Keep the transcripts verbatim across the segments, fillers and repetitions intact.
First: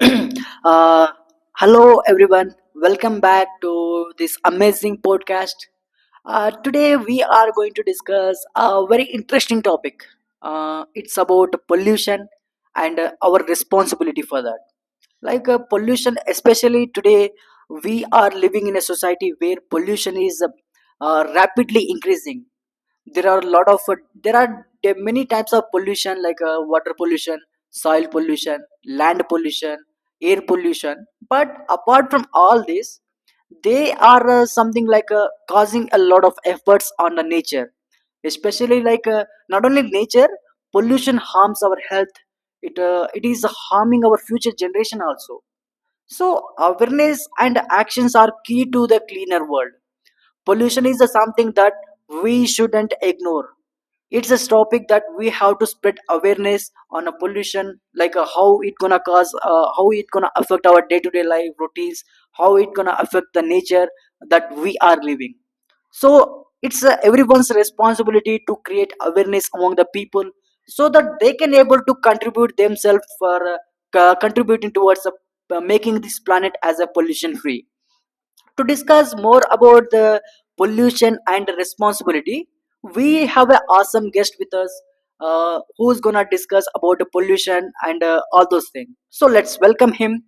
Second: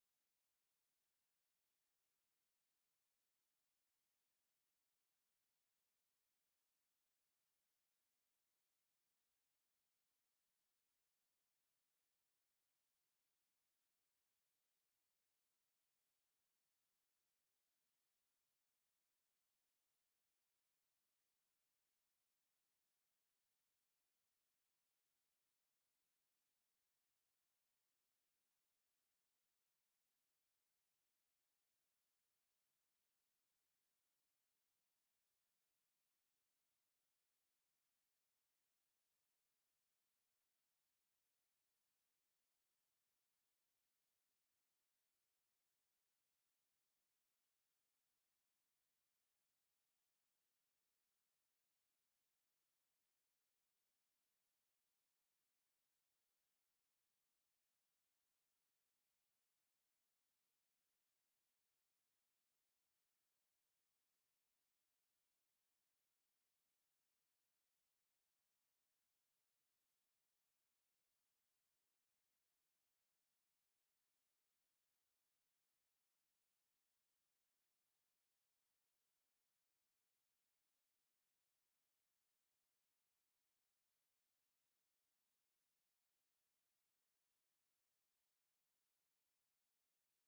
uh, Hello, everyone. Welcome back to this amazing podcast. Uh, today, we are going to discuss a very interesting topic. Uh, it's about pollution and uh, our responsibility for that. Like uh, pollution, especially today, we are living in a society where pollution is uh, uh, rapidly increasing. there are a lot of there are de- many types of pollution like uh, water pollution, soil pollution, land pollution, air pollution. But apart from all this, they are uh, something like uh, causing a lot of efforts on the nature, especially like uh, not only nature. Pollution harms our health. It uh, it is harming our future generation also. So awareness and actions are key to the cleaner world. Pollution is uh, something that we shouldn't ignore. It's a topic that we have to spread awareness on. A pollution like uh, how it gonna cause, uh, how it gonna affect our day-to-day life routines, how it gonna affect the nature that we are living. So it's uh, everyone's responsibility to create awareness among the people so that they can able to contribute themselves for uh, co- contributing towards uh, making this planet as a pollution free. To discuss more about the pollution and responsibility, we have an awesome guest with us, uh, who's gonna discuss about the pollution and uh, all those things. So let's welcome him.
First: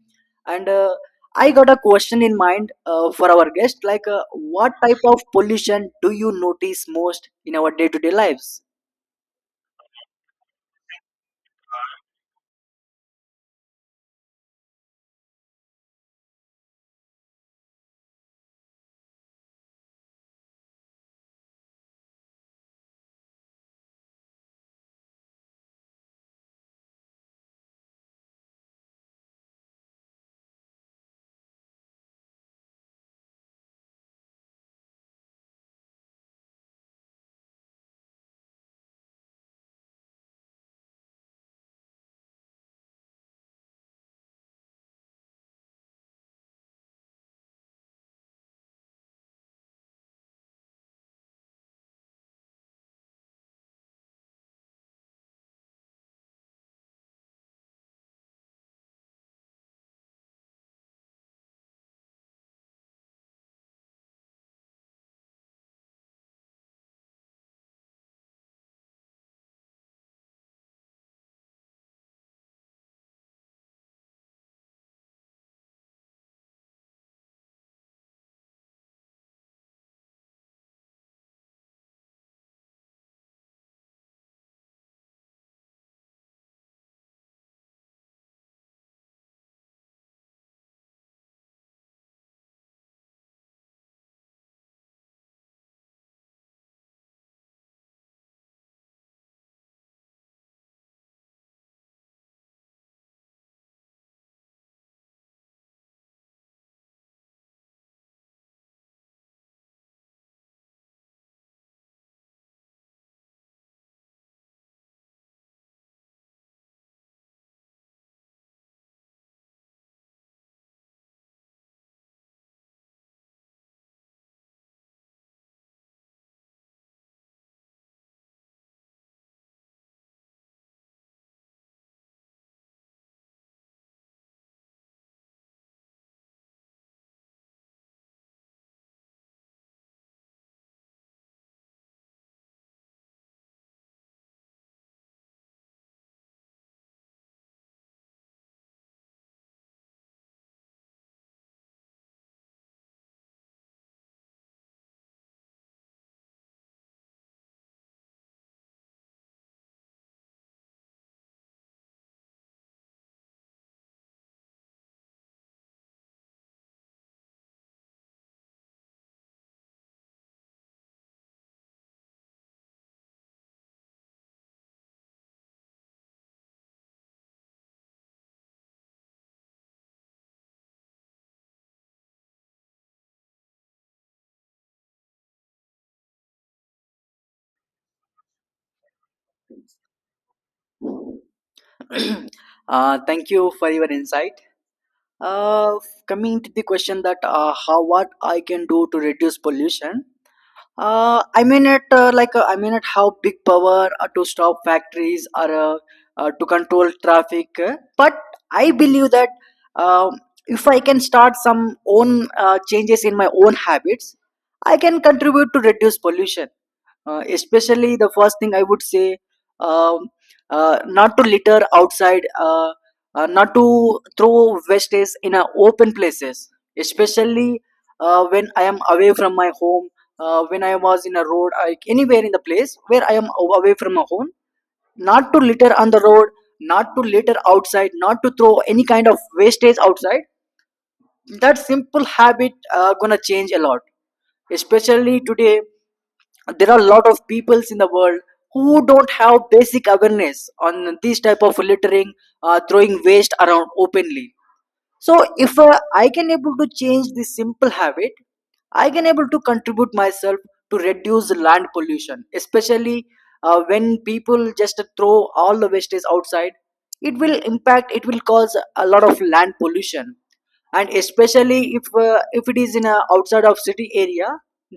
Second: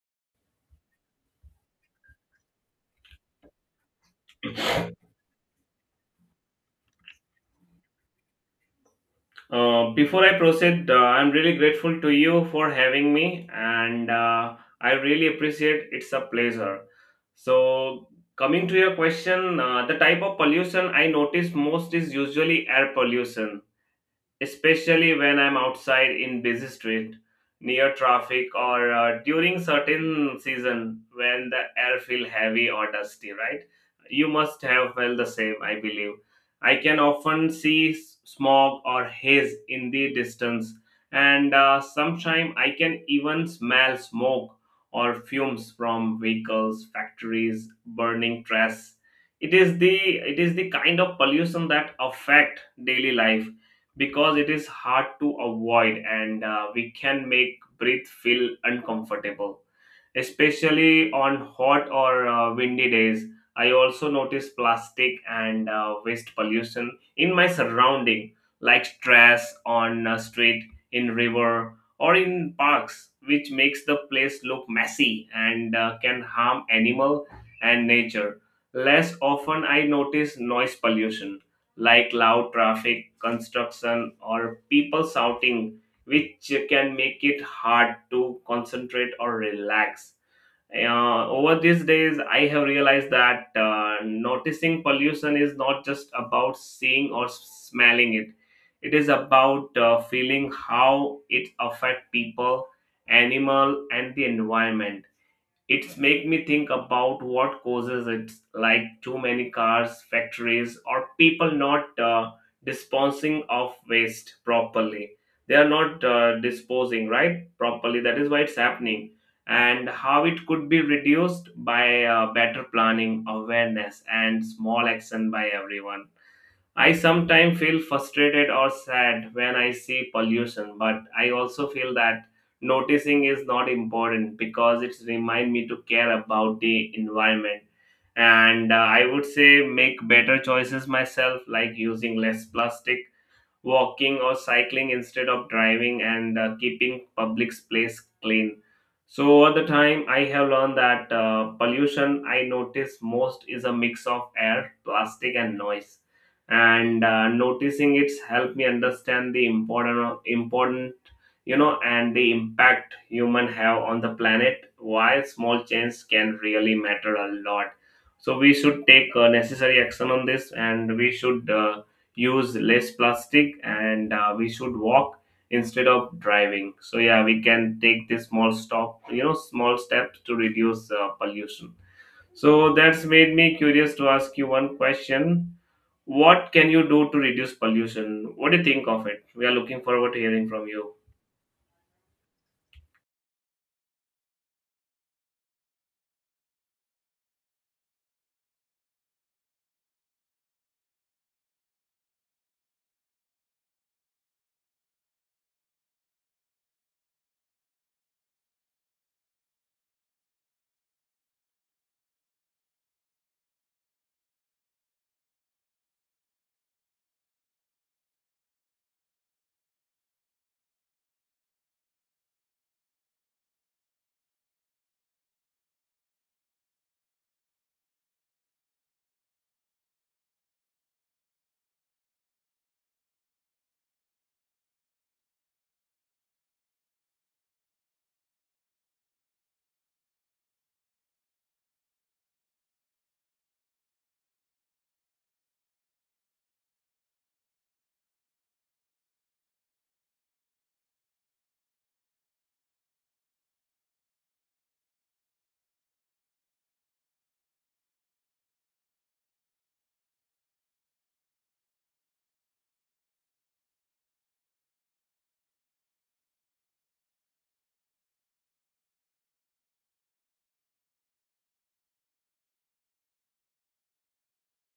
And uh, I got a question in mind uh, for our guest like, uh, what type of pollution do you notice most in our day-to-day lives? Uh, before I proceed, uh, I'm really grateful to you for having me, and uh, I really appreciate it's a pleasure. So, Coming to your question, uh, the type of pollution I notice most is usually air pollution especially when I'm outside in busy street, near traffic, or uh, during certain season when the air feel heavy or dusty. Right? You must have felt the same, I believe. I can often see s- smog or haze in the distance, and uh, sometimes I can even smell smoke or fumes from vehicles, factories, burning trash. It is the it is the kind of pollution that affect daily life because it is hard to avoid and uh, we can make breath feel uncomfortable especially on hot or uh, windy days. I also notice plastic and uh, waste pollution in my surrounding, like trash on a street, in river, or in parks, which makes the place look messy and uh, can harm animal and nature. Less often, I notice noise pollution, like loud traffic, construction, or people shouting, which can make it hard to concentrate or relax. Uh, over these days, I have realized that uh, noticing pollution is not just about seeing or smelling it. It is about uh, feeling how it affects people, animal, and the environment. It's make me think about what causes it, like too many cars, factories, or people not uh, disposing of waste properly. They are not uh, disposing right properly. That is why it's happening, and how it could be reduced by uh, better planning, awareness, and small action by everyone. I sometimes feel frustrated or sad when I see pollution, but I also feel that noticing is not important because it reminds me to care about the environment. And uh, I would say make better choices myself, like using less plastic, walking or cycling instead of driving and uh, keeping public space clean. So over the time I have learned that uh, pollution I notice most is a mix of air, plastic and noise, and uh, noticing it's helped me understand the important important you know and the impact human have on the planet, why small change can really matter a lot. So we should take uh, necessary action on this and we should, uh, use less plastic, and uh, we should walk instead of driving. So yeah, we can take this small stop, you know, small steps to reduce uh, pollution. So that's made me curious to ask you one question. What can you do to reduce pollution? What do you think of it? We are looking forward to hearing from you. Uh, thank you for your insight. uh, Coming to the question that uh, how, what I can do to reduce pollution. Uh, I mean it, uh, like uh, I mean it, how big power uh, to stop factories or uh, uh, to control traffic. uh, But I believe that, um if I can start some own uh, changes in my own habits, I can contribute to reduce pollution. Uh, especially, the first thing I would say, um, uh, not to litter outside, uh, uh, not to throw wastage in uh, open places, especially uh, when I am away from my home. Uh, when I was in a road, like anywhere in the place where I am aw- away from my home, not to litter on the road, not to litter outside, not to throw any kind of wastage outside. That simple habit uh, gonna change a lot. Especially today, there are a lot of peoples in the world who don't have basic awareness on this type of littering, uh, throwing waste around openly. So if uh, I can able to change this simple habit, I can able to contribute myself to reduce land pollution. Especially uh, when people just throw all the wastage outside. It will impact. It will cause a lot of land pollution, and especially if uh, if it is in a outside of city area,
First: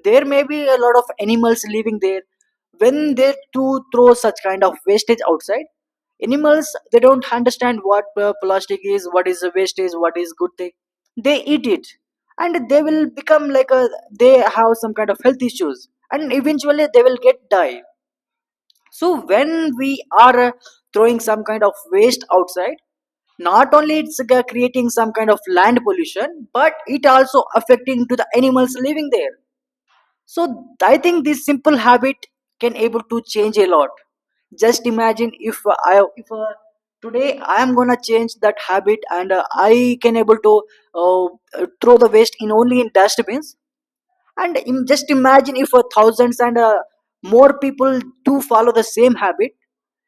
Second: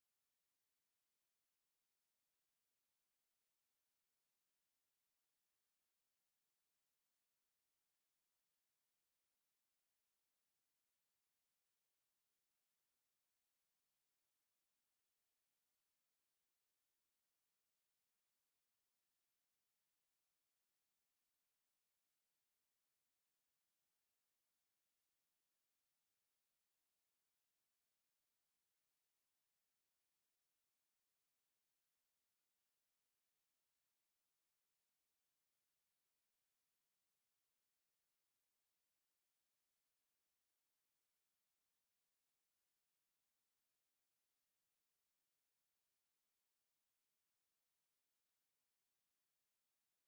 there may be a lot of animals living there. When they to throw such kind of wastage outside, animals, they don't understand what uh, plastic is, what is a wastage, what is good thing. They eat it and they will become like a, they have some kind of health issues and eventually they will get die. So when we are uh, throwing some kind of waste outside, not only it's g- creating some kind of land pollution, but it also affecting to the animals living there. So I think this simple habit can able to change a lot. Just imagine if uh, I, if uh, today I am gonna change that habit and uh, I can able to uh, uh, throw the waste in only in dustbins. And im- just imagine if uh, thousands and uh, more people do follow the same habit,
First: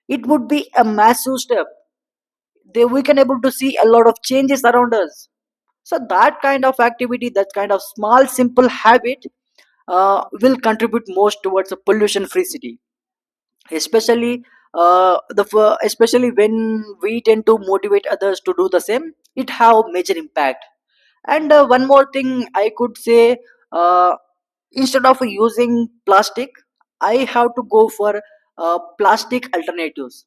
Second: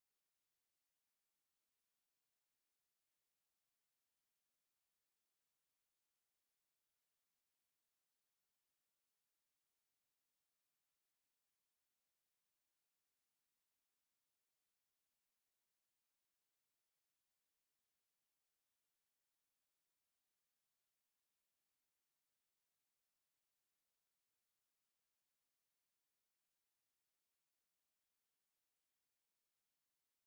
it would be a massive step. They, we can able to see a lot of changes around us. So that kind of activity, that kind of small simple habit uh, will contribute most towards a pollution free city. Especially uh, the f- especially when we tend to motivate others to do the same, it have major impact. And uh, one more thing I could say, uh, instead of using plastic, I have to go for uh, plastic alternatives.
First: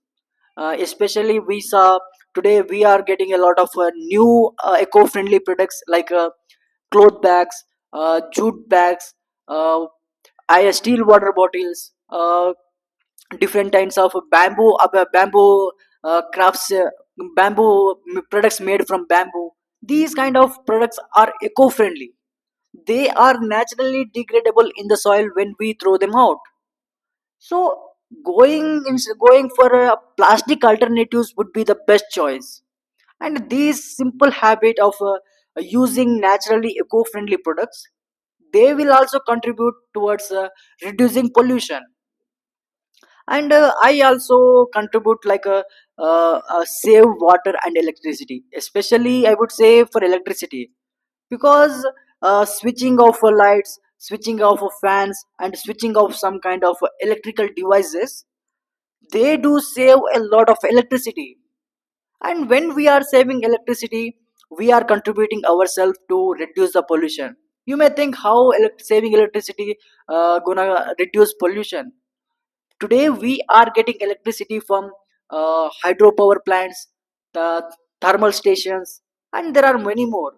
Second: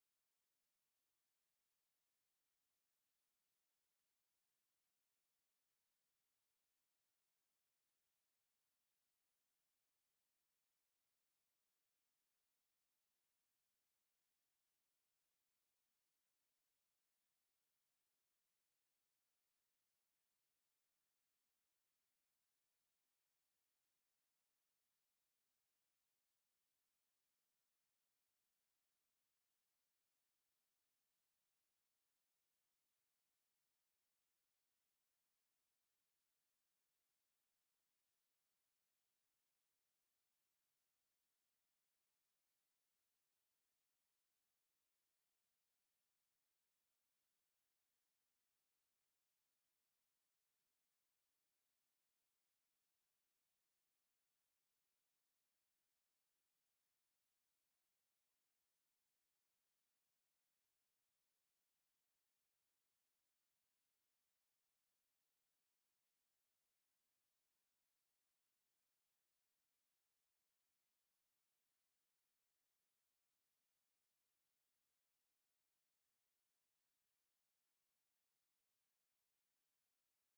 uh, Especially we saw today, we are getting a lot of uh, new uh, eco-friendly products like uh, cloth bags, uh, jute bags, uh, I- steel water bottles, uh, different kinds of bamboo, uh, bamboo uh, crafts, uh, bamboo m- products made from bamboo. These kind of products are eco-friendly. They are naturally degradable in the soil when we throw them out. So going ins- going for uh, plastic alternatives would be the best choice. And these simple habit of uh, using naturally eco-friendly products, they will also contribute towards uh, reducing pollution. And uh, I also contribute like a, uh, uh, save water and electricity. Especially I would say for electricity, because uh, switching off uh, lights, switching off of fans, and switching off some kind of uh, electrical devices, they do save a lot of electricity. And when we are saving electricity, we are contributing ourselves to reduce the pollution. You may think how elect- saving electricity uh, gonna reduce pollution. Today we are getting electricity from uh, hydropower plants, the thermal stations, and there are many more.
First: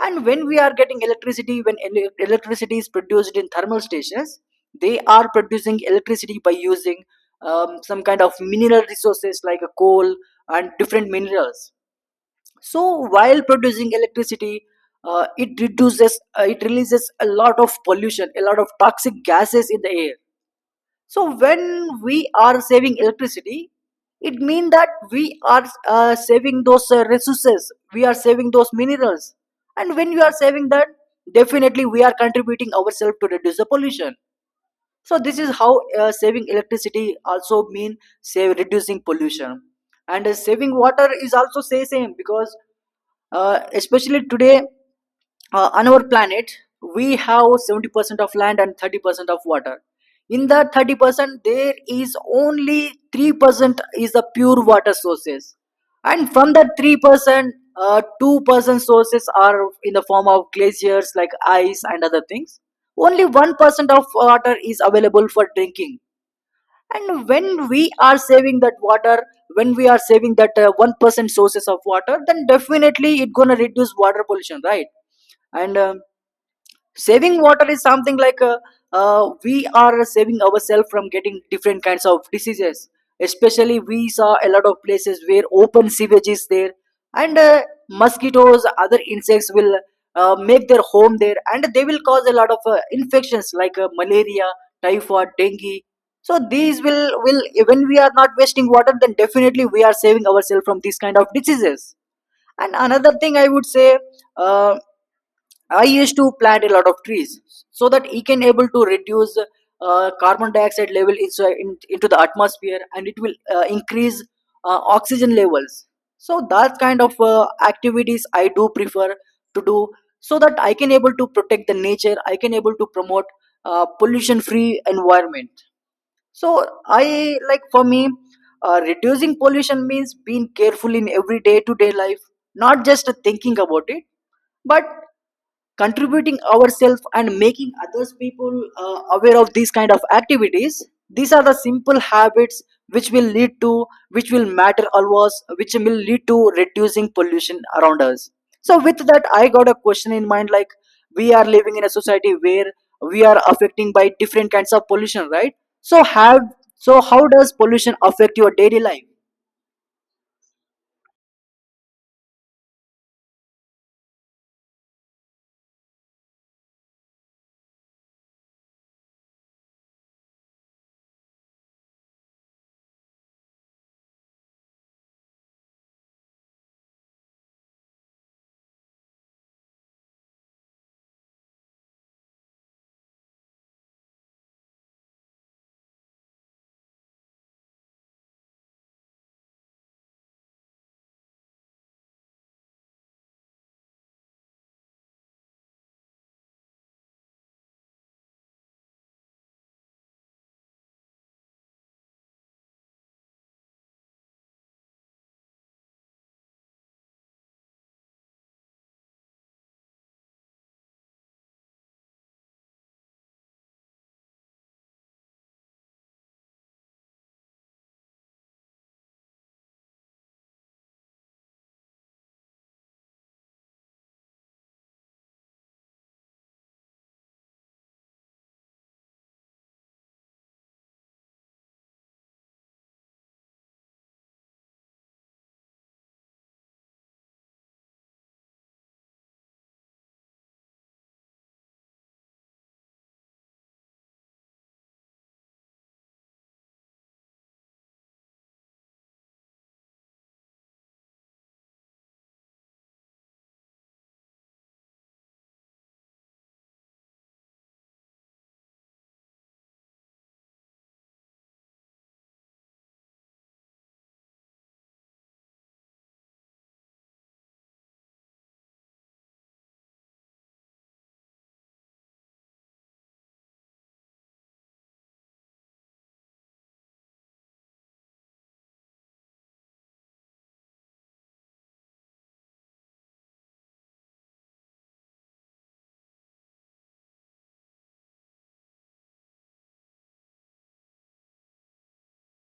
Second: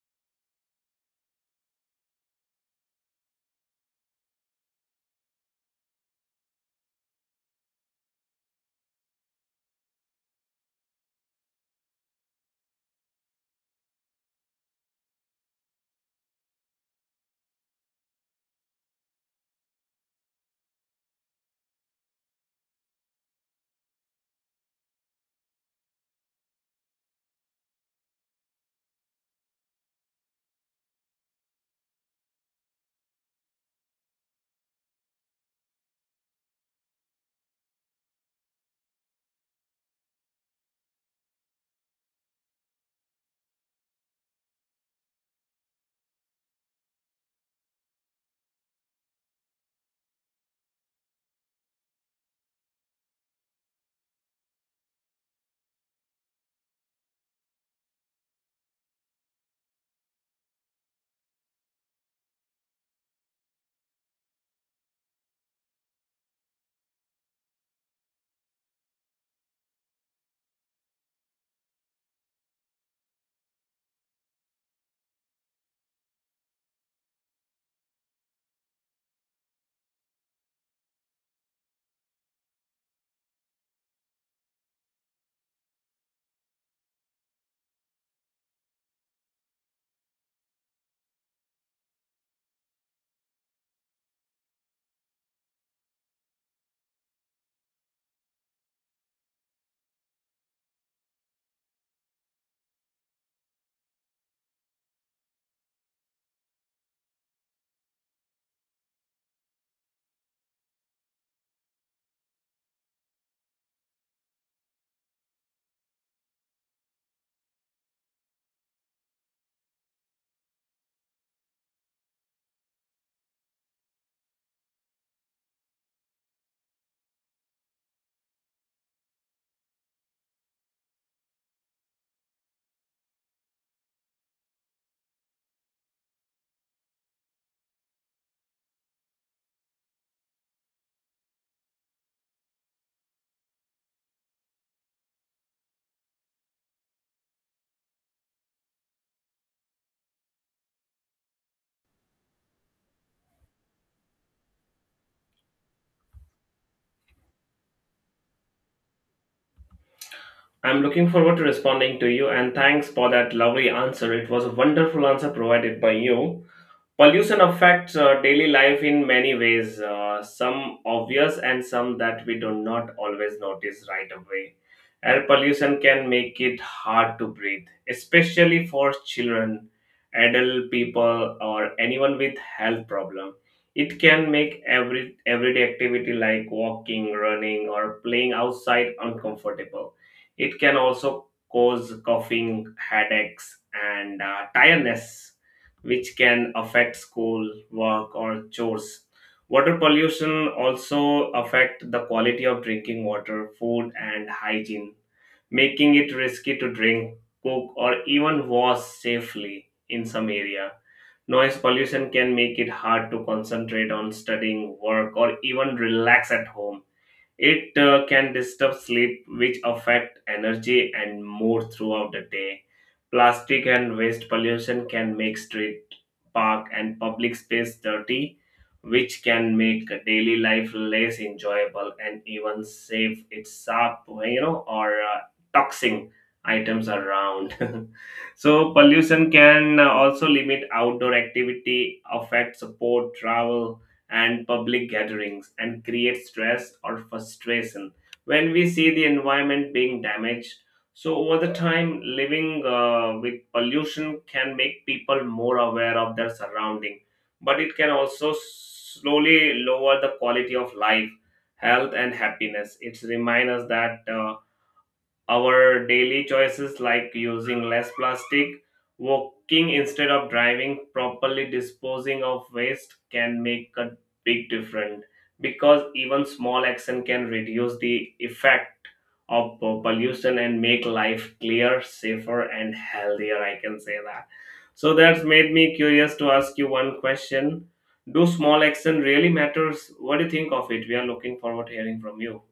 And when we are getting electricity, when ele- electricity is produced in thermal stations, they are producing electricity by using um, some kind of mineral resources like a coal and different minerals. So while producing electricity, uh, it reduces, uh, it releases a lot of pollution, a lot of toxic gases in the air. So when we are saving electricity, it means that we are uh, saving those uh, resources, we are saving those minerals, and when we are saving that, definitely we are contributing ourselves to reduce the pollution. So this is how uh, saving electricity also mean save reducing pollution. And uh, saving water is also say same because uh, especially today, uh, on our planet we have seventy percent of land and thirty percent of water. In that thirty percent, there is only three percent is the pure water sources. And from that three percent, uh, two percent sources are in the form of glaciers like ice and other things. Only one percent of water is available for drinking. And when we are saving that water, when we are saving that uh, one percent sources of water, then definitely it's gonna reduce water pollution, right? And um, saving water is something like uh, uh, we are saving ourselves from getting different kinds of diseases. Especially we saw a lot of places where open sewage is there. And uh, mosquitoes, other insects will uh, make their home there, and they will cause a lot of uh, infections like uh, malaria, typhoid, dengue. So these will will when we are not wasting water, then definitely we are saving ourselves from these kind of diseases. And another thing I would say, uh, I used to plant a lot of trees so that he can able to reduce uh, carbon dioxide level inside in, into the atmosphere, and it will uh, increase uh, oxygen levels. So that kind of uh, activities I do prefer to do, so that I can able to protect the nature. I can able to promote uh, pollution free environment. So I like, for me, uh, reducing pollution means being careful in everyday to day life, not just thinking about it, but contributing ourselves and making others people uh, aware of these kind of activities. These are the simple habits which will lead to, which will matter always, which will lead to reducing pollution around us. So with that, I got a question in mind like, we are living in a society where we are affecting by different kinds of pollution, right? So have, so how does pollution affect your daily life? I'm looking forward to responding to you and thanks for that lovely answer. It was a wonderful answer provided by you. Pollution affects uh, daily life in many ways, uh, some obvious and some that we do not always notice right away. Air pollution can make it hard to breathe, especially for children, adult people, or anyone with health problem. It can make every everyday activity like walking, running, or playing outside uncomfortable. It can also cause coughing, headaches, and uh, tiredness which can affect school, work, or chores. Water pollution also affect the quality of drinking water, food, and hygiene, making it risky to drink, cook, or even wash safely in some area. Noise pollution can make it hard to concentrate on studying, work, or even relax at home. It uh, can disturb sleep, which affect energy and mood throughout the day. Plastic and waste pollution can make street, park, and public space dirty, which can make daily life less enjoyable and even safe. It's sharp, you know, or uh, toxic items around. So pollution can also limit outdoor activity, affect support travel and public gatherings and create stress or frustration when we see the environment being damaged. So, over the time, living uh, with pollution can make people more aware of their surrounding, but it can also slowly lower the quality of life, health, and happiness. It's remind us that. Uh, our daily choices like using less plastic, walking instead of driving, properly disposing of waste can make a big difference because even small action can reduce the effect of uh, pollution and make life clearer, safer, and healthier. I can say that. So that's made me curious to ask you one question. Do small action really matters? What do you think of it? We are looking forward to hearing from you.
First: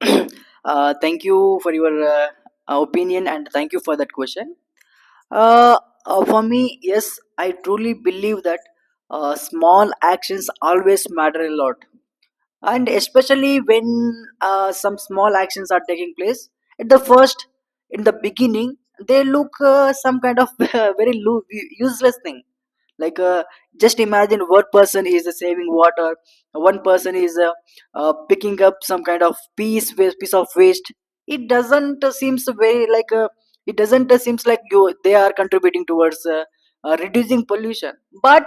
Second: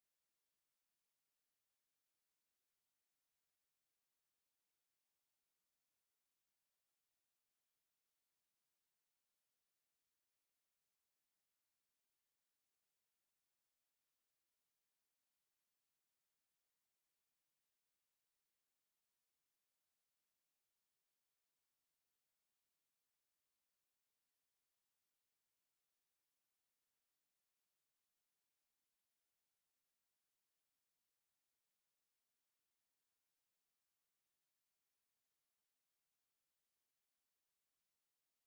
uh, Thank you for your uh, opinion, and thank you for that question. Uh, uh, for me, yes, I truly believe that uh, small actions always matter a lot. And especially when uh, some small actions are taking place at the first, in the beginning, they look uh, some kind of very lo- useless thing. Like uh, just imagine, one person is uh, saving water, one person is uh, uh, picking up some kind of piece wa- piece of waste. It doesn't uh, seems very like uh, it doesn't uh, seems like you they are contributing towards uh, uh, reducing pollution. But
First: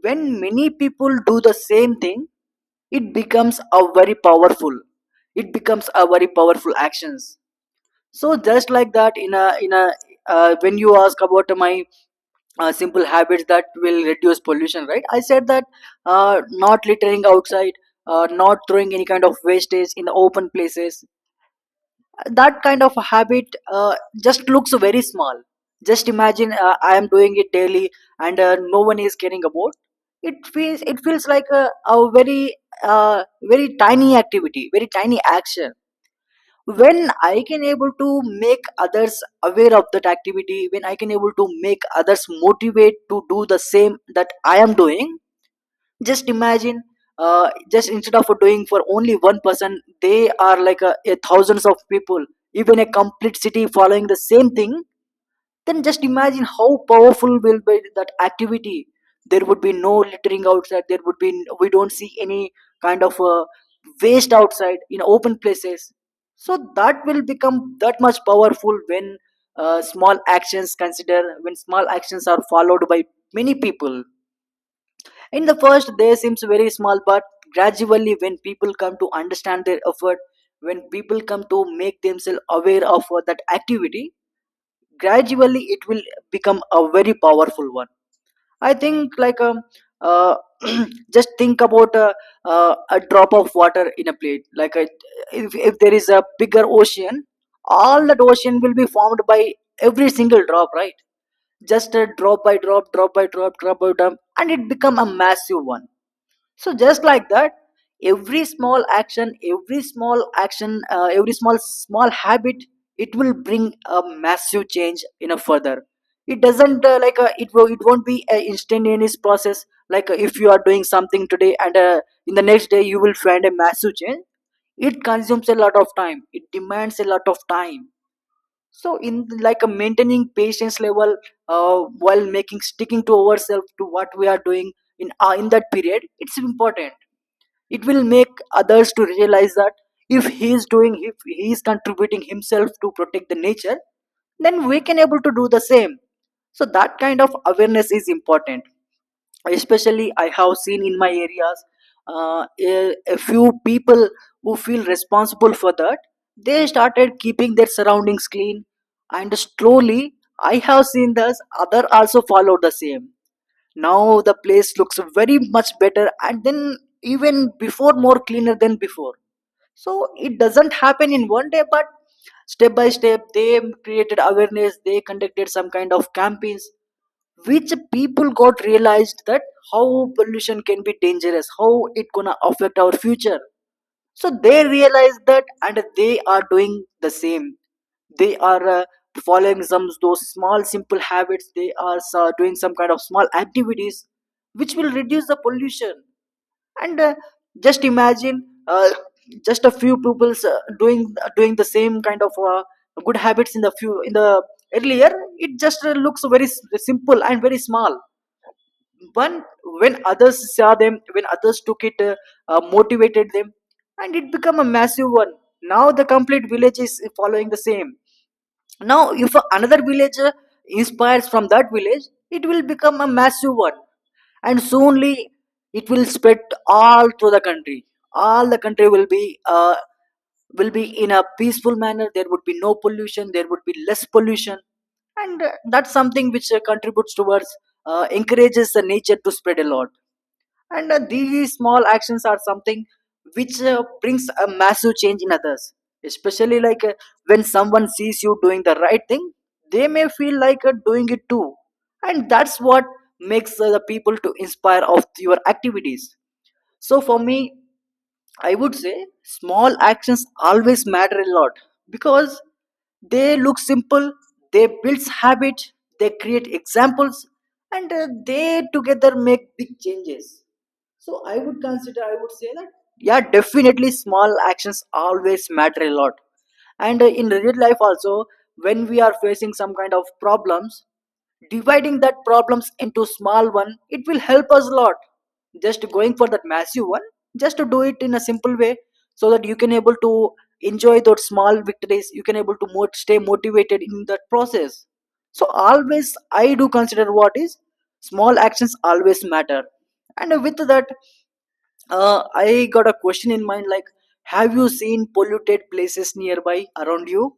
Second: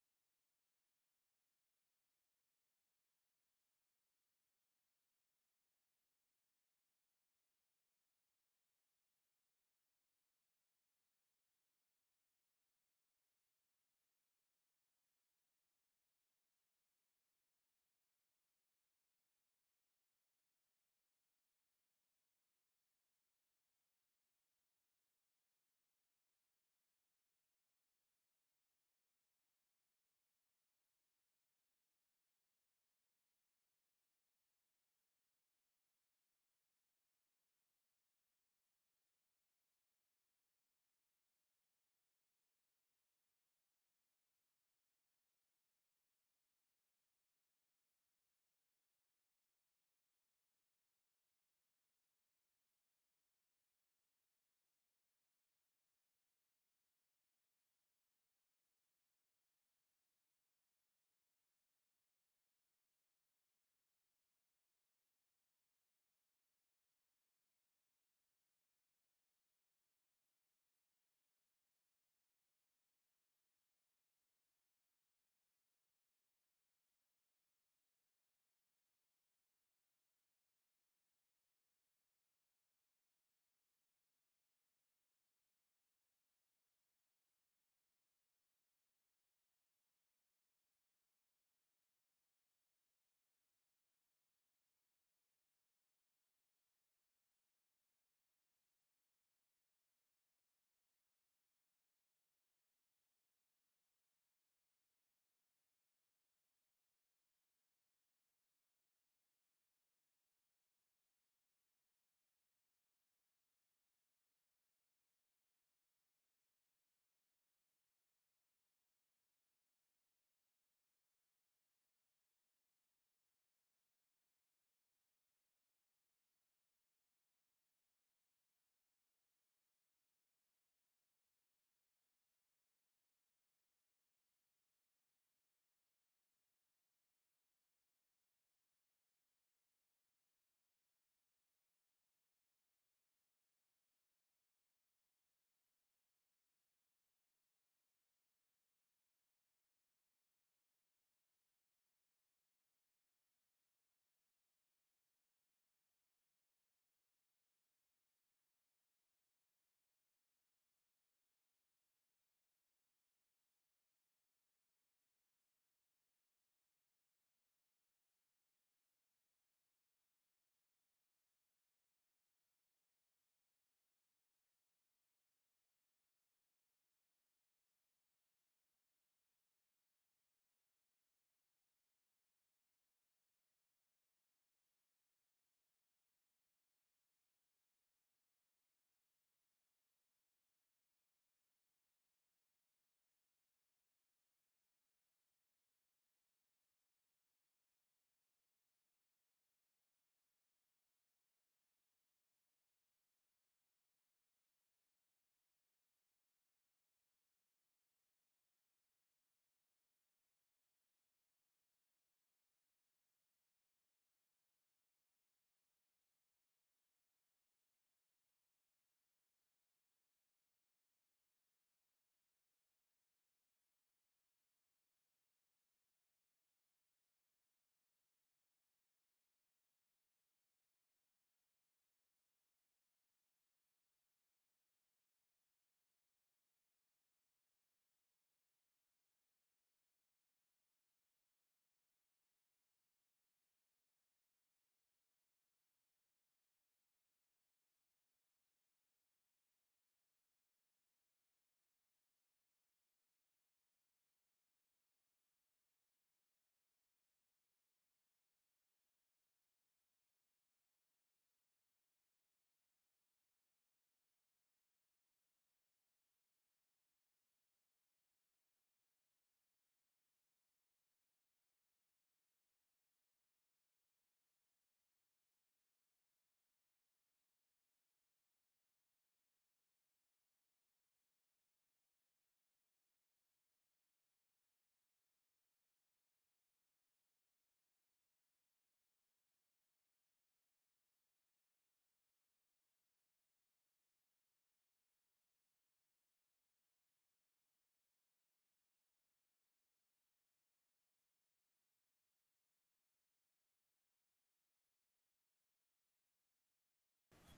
when many people do the same thing, it becomes a very powerful, it becomes a very powerful actions. So just like that, in a in a uh, when you ask about my uh, simple habits that will reduce pollution, right, I said that uh, not littering outside, uh, not throwing any kind of wastage in the open places. That kind of habit uh, just looks very small. Just imagine uh, I am doing it daily and uh, no one is caring about it feels it feels like a, a very uh, very tiny activity, very tiny action. When I can able to make others aware of that activity, when I can able to make others motivate to do the same that I am doing, just imagine, uh, just instead of doing for only one person, they are like a, a thousands of people, even a complete city following the same thing. Then just imagine how powerful will be that activity. There would be no littering outside, there would be, we don't see any kind of uh, waste outside in open places. So that will become that much powerful when uh, small actions consider, when small actions are followed by many people. In the first, they seems very small, but gradually, when people come to understand their effort, when people come to make themselves aware of uh, that activity, gradually it will become a very powerful one. I think like um, uh, just think about uh, uh, a drop of water in a plate. Like a, if if there is a bigger ocean, all that ocean will be formed by every single drop, right? Just a drop by drop, drop by drop, drop by drop, and it become a massive one. So just like that, every small action every small action uh, every small small habit, it will bring a massive change in a further. It doesn't uh, like uh, it will, it won't be an instantaneous process. Like uh, if you are doing something today and uh, in the next day you will find a massive change. It consumes a lot of time, it demands a lot of time. So in like a maintaining patience level, uh, while making sticking to ourselves to what we are doing in uh, in that period it's important. It will make others to realize that if he is doing, if he is contributing himself to protect the nature, then we can able to do the same. So that kind of awareness is important. Especially I have seen in my areas uh, a, a few people who feel responsible for that, they started keeping their surroundings clean, and slowly I have seen this other also followed the same. Now the place looks very much better and then even before, more cleaner than before. So it doesn't happen in one day, but step by step they created awareness, they conducted some kind of campaigns which people got realized that how pollution can be dangerous, how it gonna affect our future. So they realize that and they are doing the same. They are uh, following some those small simple habits, they are uh, doing some kind of small activities which will reduce the pollution. And uh, just imagine, uh, just a few people uh, doing uh, doing the same kind of uh, good habits in the few in the earlier, it just uh, looks very s- simple and very small one. When others saw them, when others took it, uh, uh, motivated them, and it became a massive one. Now the complete village is following the same. Now if another village uh, inspires from that village, it will become a massive one. And soonly it will spread all through the country. All the country will be uh, will be in a peaceful manner. There would be no pollution, there would be less pollution. And uh, that's something which uh, contributes towards, uh, encourages the nature to spread a lot. And uh, these small actions are something which uh, brings a massive change in others. Especially like uh, when someone sees you doing the right thing, they may feel like uh, doing it too. And that's what makes uh, the people to inspire of your activities. So for me, I would say small actions always matter a lot, because they look simple, they build habit, they create examples, and uh, they together make big changes. So I would consider, I would say that yeah, definitely small actions always matter a lot. And uh, in real life also, when we are facing some kind of problems, dividing that problems into small one, it will help us a lot. Just going for that massive one, just to do it in a simple way, so that you can able to enjoy those small victories, you can able to mo- stay motivated in that process. So always I do consider what is, small actions always matter. And with that, uh, I got a question in mind like, have you seen polluted places nearby around you?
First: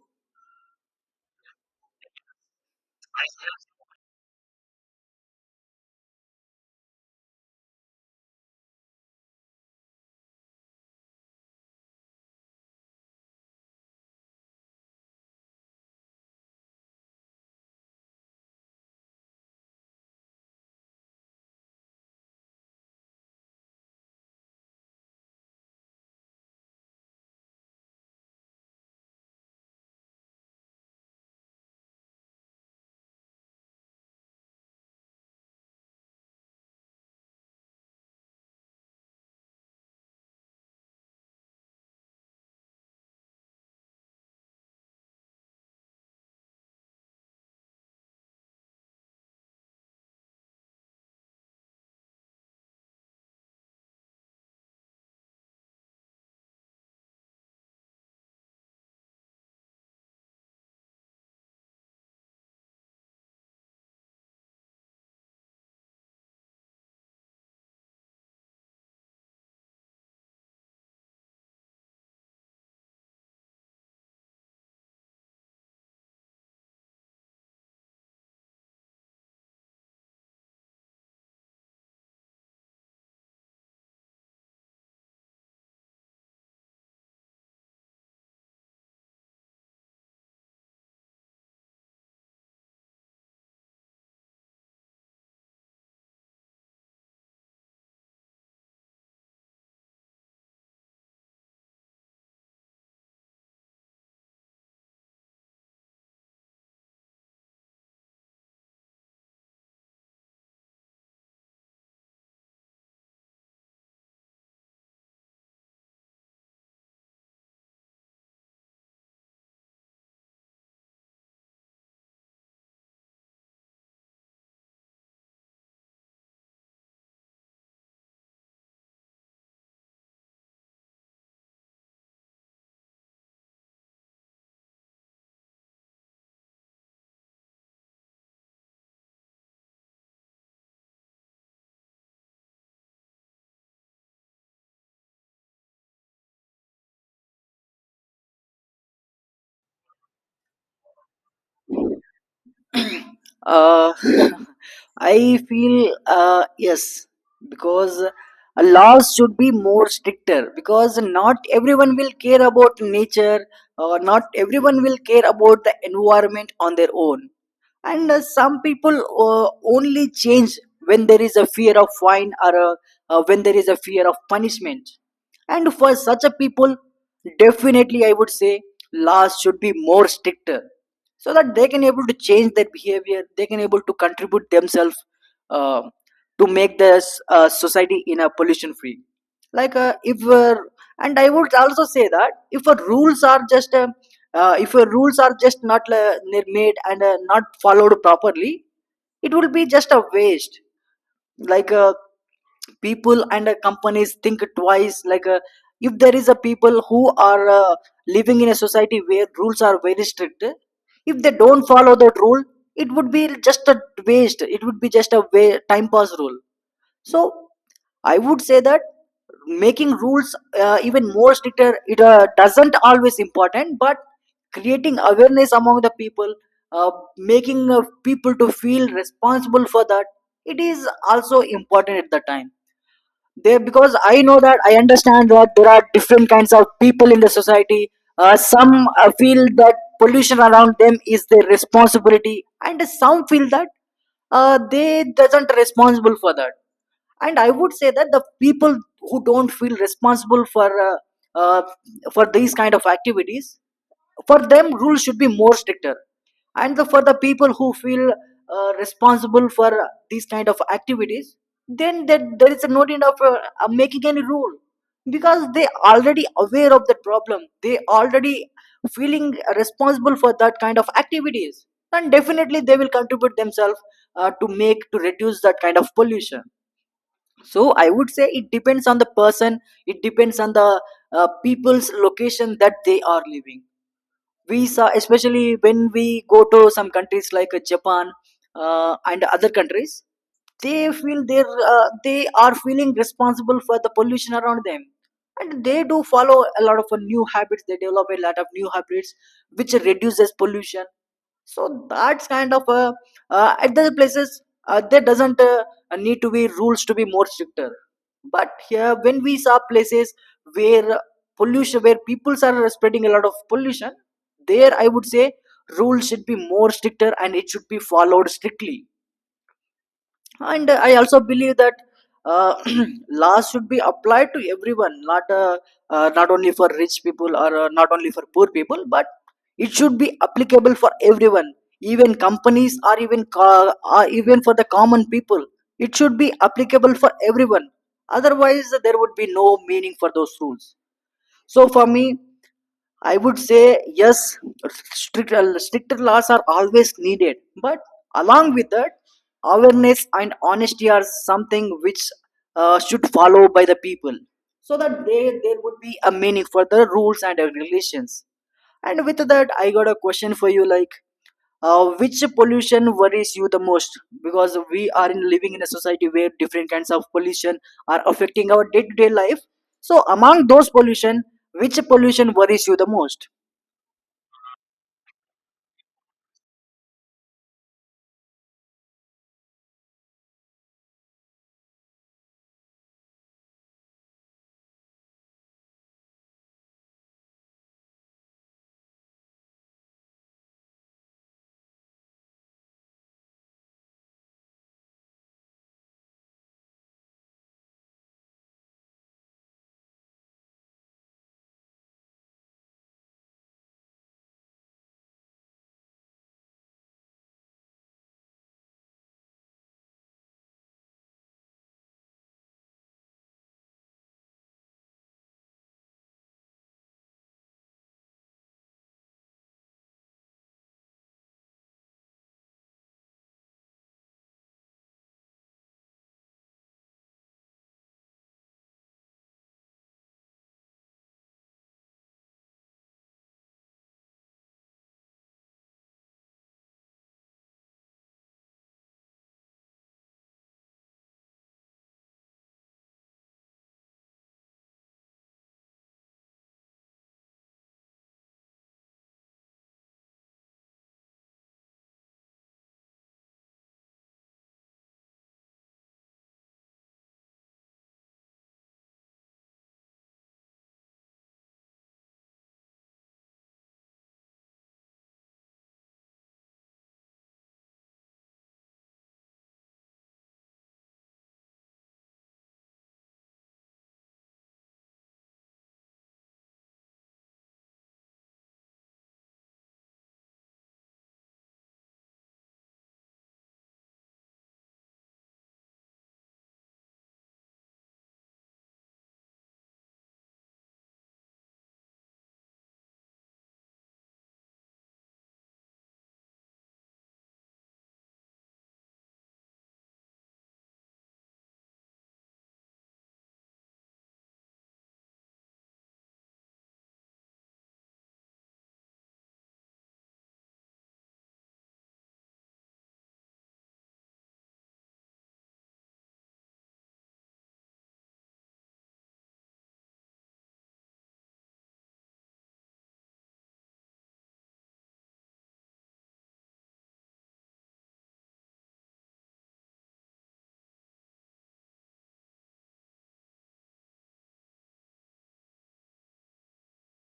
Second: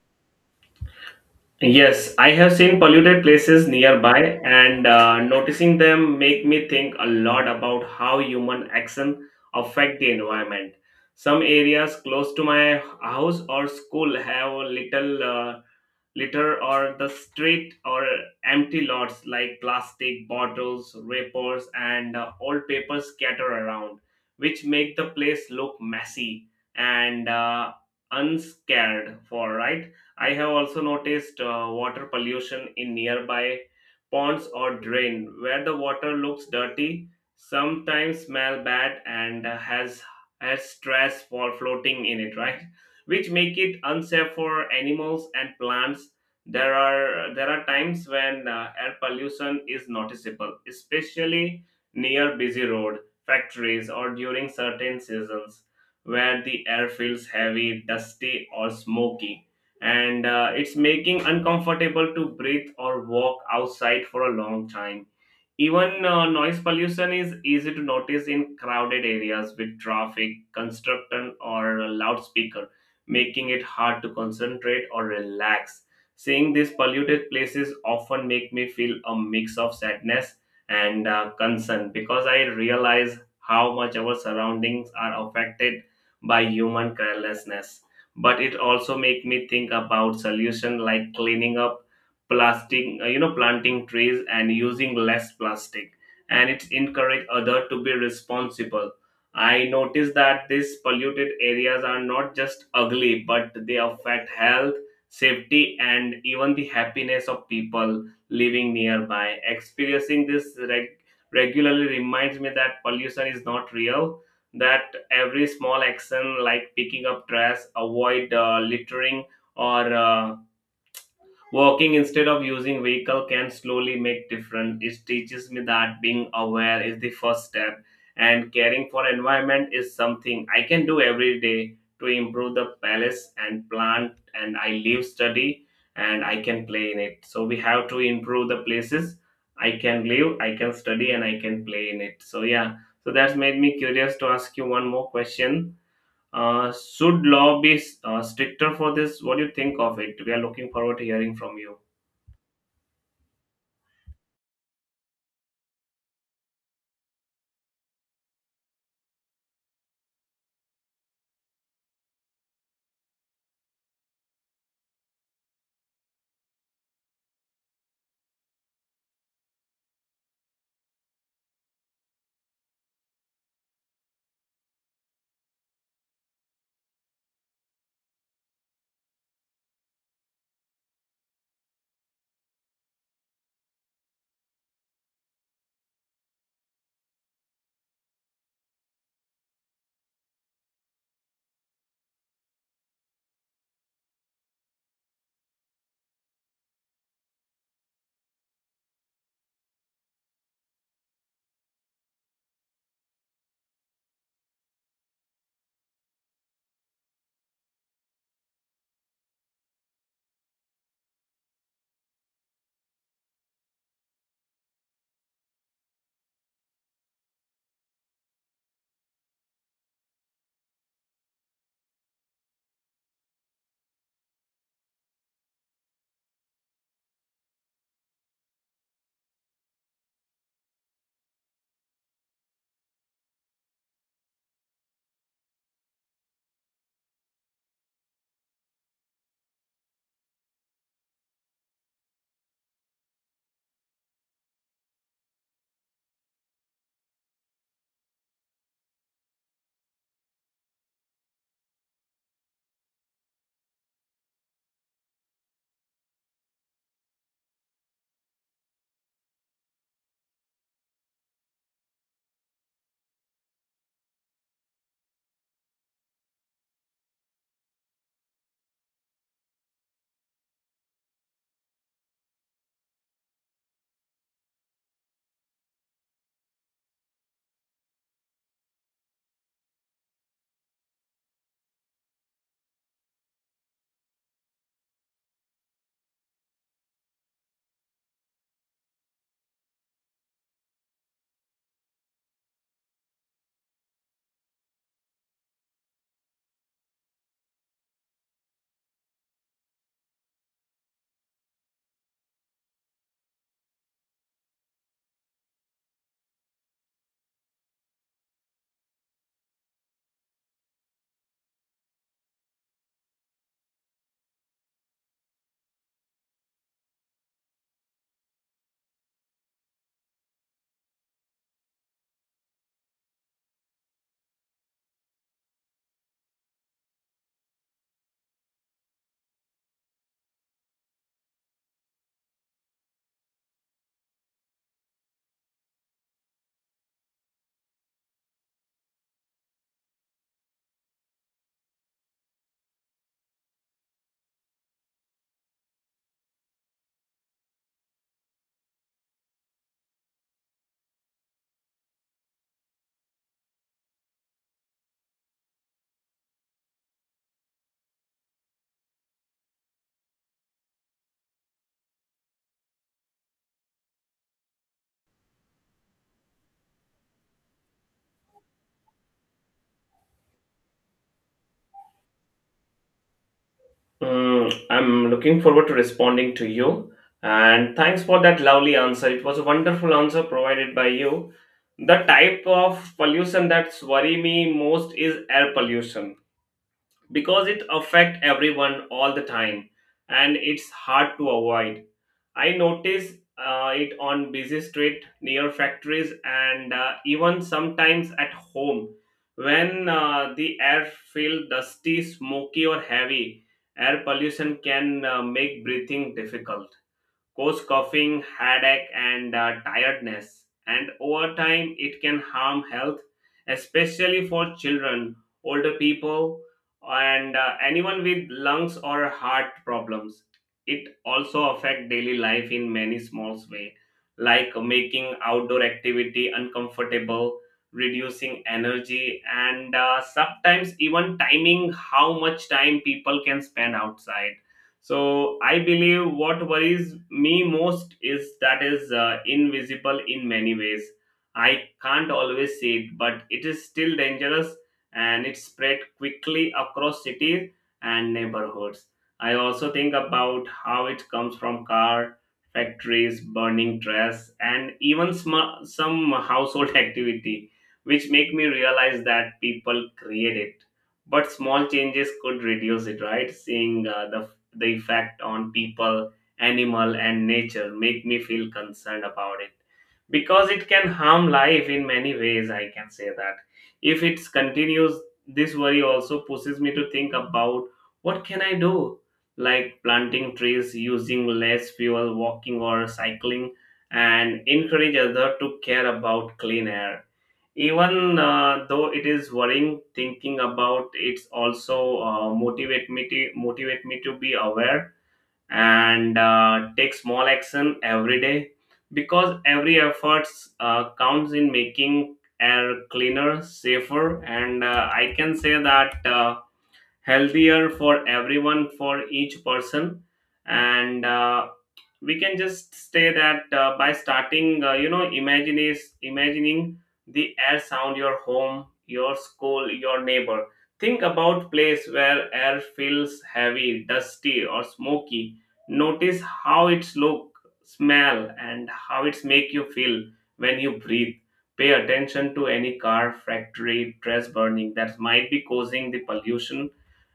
Yes, I have seen polluted places nearby, and uh, noticing them make me think a lot about how human action affect the environment. Some areas close to my house or school have little uh, litter or the street or empty lots like plastic bottles, wrappers, and uh, old papers scatter around, which make the place look messy and uh, unscared for, right. I have also noticed uh, water pollution in nearby ponds or drain where the water looks dirty, sometimes smell bad, and uh, has has stress for floating in it, right? Which make it unsafe for animals and plants. There are there are times when uh, air pollution is noticeable, especially near busy road, factories, or during certain seasons where the air feels heavy, dusty, or smoky, and uh, it's making uncomfortable to breathe or walk outside for a long time. Even uh, noise pollution is easy to notice in crowded areas with traffic, construction, or loudspeakers making it hard to concentrate or relax. Seeing these polluted places often make me feel a mix of sadness and uh, concern because I realize how much our surroundings are affected by human carelessness. But it also make me think about solutions like cleaning up plastic, uh, you know, planting trees and using less plastic. And it encourage other to be responsible. I noticed that these polluted areas are not just ugly, but they affect health, safety, and even the happiness of people living nearby. Experiencing this reg- regularly reminds me that pollution is not real, that every small action, like picking up trash, avoid uh, littering, or uh, walking instead of using vehicle can slowly make difference. It teaches me that being aware is the first step and caring for environment is something I can do every day to improve the palace and plant and I live study and I can play in it. So we have to improve the places I can live, I can study and I can play in it. So yeah, so that's made me curious to ask you one more question. Uh, should law be uh, stricter for this? What do you think of it? We are looking forward to hearing from you. uh, I feel uh, yes, because laws should be more stricter, because not everyone will care about nature, or not everyone will care about the environment on their own. And uh, some people uh, only change when there is a fear of fine, or uh, uh, when there is a fear of punishment. And for such a people, definitely I would say laws should be more stricter, so that they can able to change their behavior, they can able to contribute themselves uh, to make this uh, society in a pollution free. Like uh, if uh, and I would also say that if our rules are just uh, uh, if your rules are just not uh, made and uh, not followed properly, it will be just a waste. Like uh, people and uh, companies think twice. Like uh, if there is a people who are uh, living in a society where rules are very strict, if they don't follow that rule, it would be just a waste, it would be just a way, time pass rule. So I would say that making rules uh, even more stricter, it uh, doesn't always important, but creating awareness among the people, uh, making uh, people to feel responsible for that, it is also important at the time. They, because I know that, I understand that there are different kinds of people in the society. Uh, some uh, feel that pollution around them is their responsibility, and some feel that uh, they doesn't responsible for that. And I would say that the people who don't feel responsible for uh, uh, for these kind of activities, for them rules should be more stricter. And the, for the people who feel uh, responsible for these kind of activities, then there, there is no need of uh, uh, making any rule, because they already aware of the problem, they already feeling responsible for that kind of activities, and definitely they will contribute themselves uh, to make, to reduce that kind of pollution. So I would say it depends on the person, it depends on the uh, people's location that they are living. Visa, especially when we go to some countries like uh, Japan, uh, and other countries, they feel they, uh, they are feeling responsible for the pollution around them, and they do follow a lot of uh, new habits, they develop a lot of new habits which reduces pollution. So that's kind of uh, uh, at the places uh, there doesn't uh, need to be rules to be more stricter. But here when we saw places where pollution, where people are spreading a lot of pollution, there I would say rules should be more stricter and it should be followed strictly. And uh, I also believe that uh, laws should be applied to everyone, not uh, uh, not only for rich people, or uh, not only for poor people, but it should be applicable for everyone, even companies or even co- or even for the common people, it should be applicable for everyone. Otherwise there would be no meaning for those rules. So for me, I would say yes, stricter, stricter laws are always needed. But along with that, awareness and honesty are something which uh, should follow by the people, so that they, there would be a meaning for the rules and regulations. And with that, I got a question for you like, uh, which pollution worries you the most? Because we are in living in a society where different kinds of pollution are affecting our day-to-day life. So among those pollution, which pollution worries you the most? Mm, I'm looking forward to responding to you. And thanks for that lovely answer. It was a wonderful answer provided by you. The type of pollution that's worry me most is air pollution because it affect everyone all the time and it's hard to avoid. I notice uh, it on busy street, near factories, and uh, even sometimes at home when uh, the air feels dusty, smoky, or heavy. Air pollution can uh, make breathing difficult, cause coughing, headache, and uh, tiredness. And over time, it can harm health, especially for children, older people, and uh, anyone with lungs or heart problems. It also affects daily life in many small ways, like making outdoor activity uncomfortable, reducing energy, and uh, sometimes even timing how much time people can spend outside. So I believe what worries me most is that is uh, invisible in many ways. I can't always see it but it is still dangerous, and it spread quickly across cities and neighborhoods. I also think about how it comes from car, factories, burning trash and even sm- some household activity, which make me realize that people create it but small changes could reduce it, right? Seeing uh, the the effect on people, animal and nature make me feel concerned about it because it can harm life in many ways, I can say that, if it continues. This worry also pushes me to think about what can I do, like planting trees, using less fuel, walking or cycling and encourage others to care about clean air. Even uh, though it is worrying, thinking about it's also uh, motivate me to motivate me to be aware and uh, take small action every day because every effort uh, counts in making air cleaner, safer, and uh, I can say that uh, healthier for everyone, for each person. And uh, we can just say that uh, by starting, uh, you know, imagine is imagining the air sound, your home, your school, your neighbor. Think about place where air feels heavy, dusty, or smoky. Notice how it's look, smell, and how it's make you feel when you breathe. Pay attention to any car, factory, trash burning that might be causing the pollution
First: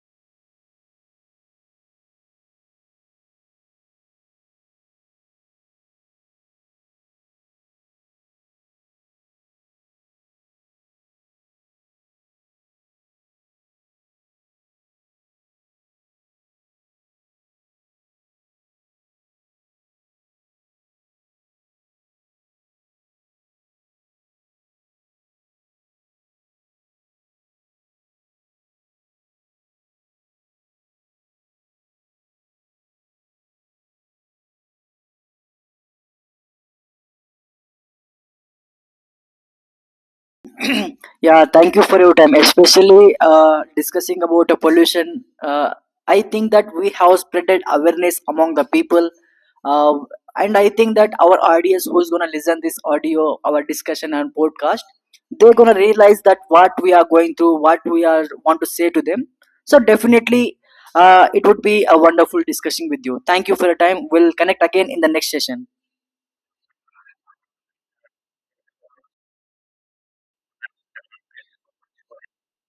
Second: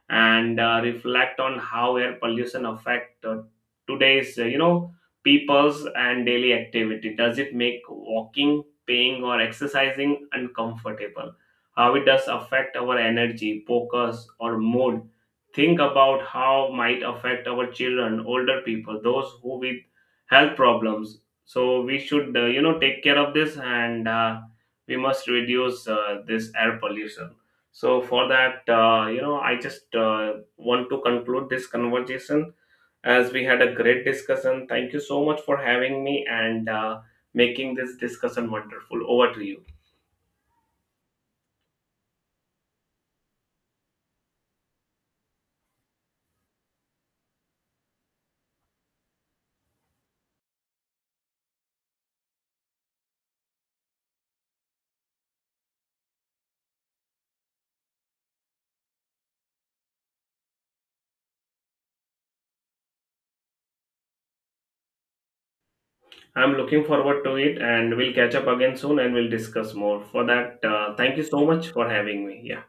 and uh, reflect on how air pollution affect uh, today's, uh, you know people's and daily activity. Does it make walking, paying or exercising uncomfortable? How it does affect our energy, focus or mood? Think about how might affect our children, older people, those who with health problems. So we should, uh, you know take care of this and uh, we must reduce uh, this air pollution. So for that, uh, you know, I just uh, want to conclude this conversation as we had a great discussion. Thank you so much for having me and uh, making this discussion wonderful. Over to you. Yeah, thank you for your time, especially uh, discussing about the pollution. uh, I think that we have spreaded awareness among the people, uh, and I think that our audience who's going to listen this audio, our discussion and podcast, they're going to realize that what we are going through, what we are want to say to them. So definitely uh, it would be a wonderful discussion with you. Thank you for your time, we'll connect again in the next session. I'm looking forward to it, and we'll catch up again soon and we'll discuss more. For that, uh, thank you so much for having me. Yeah.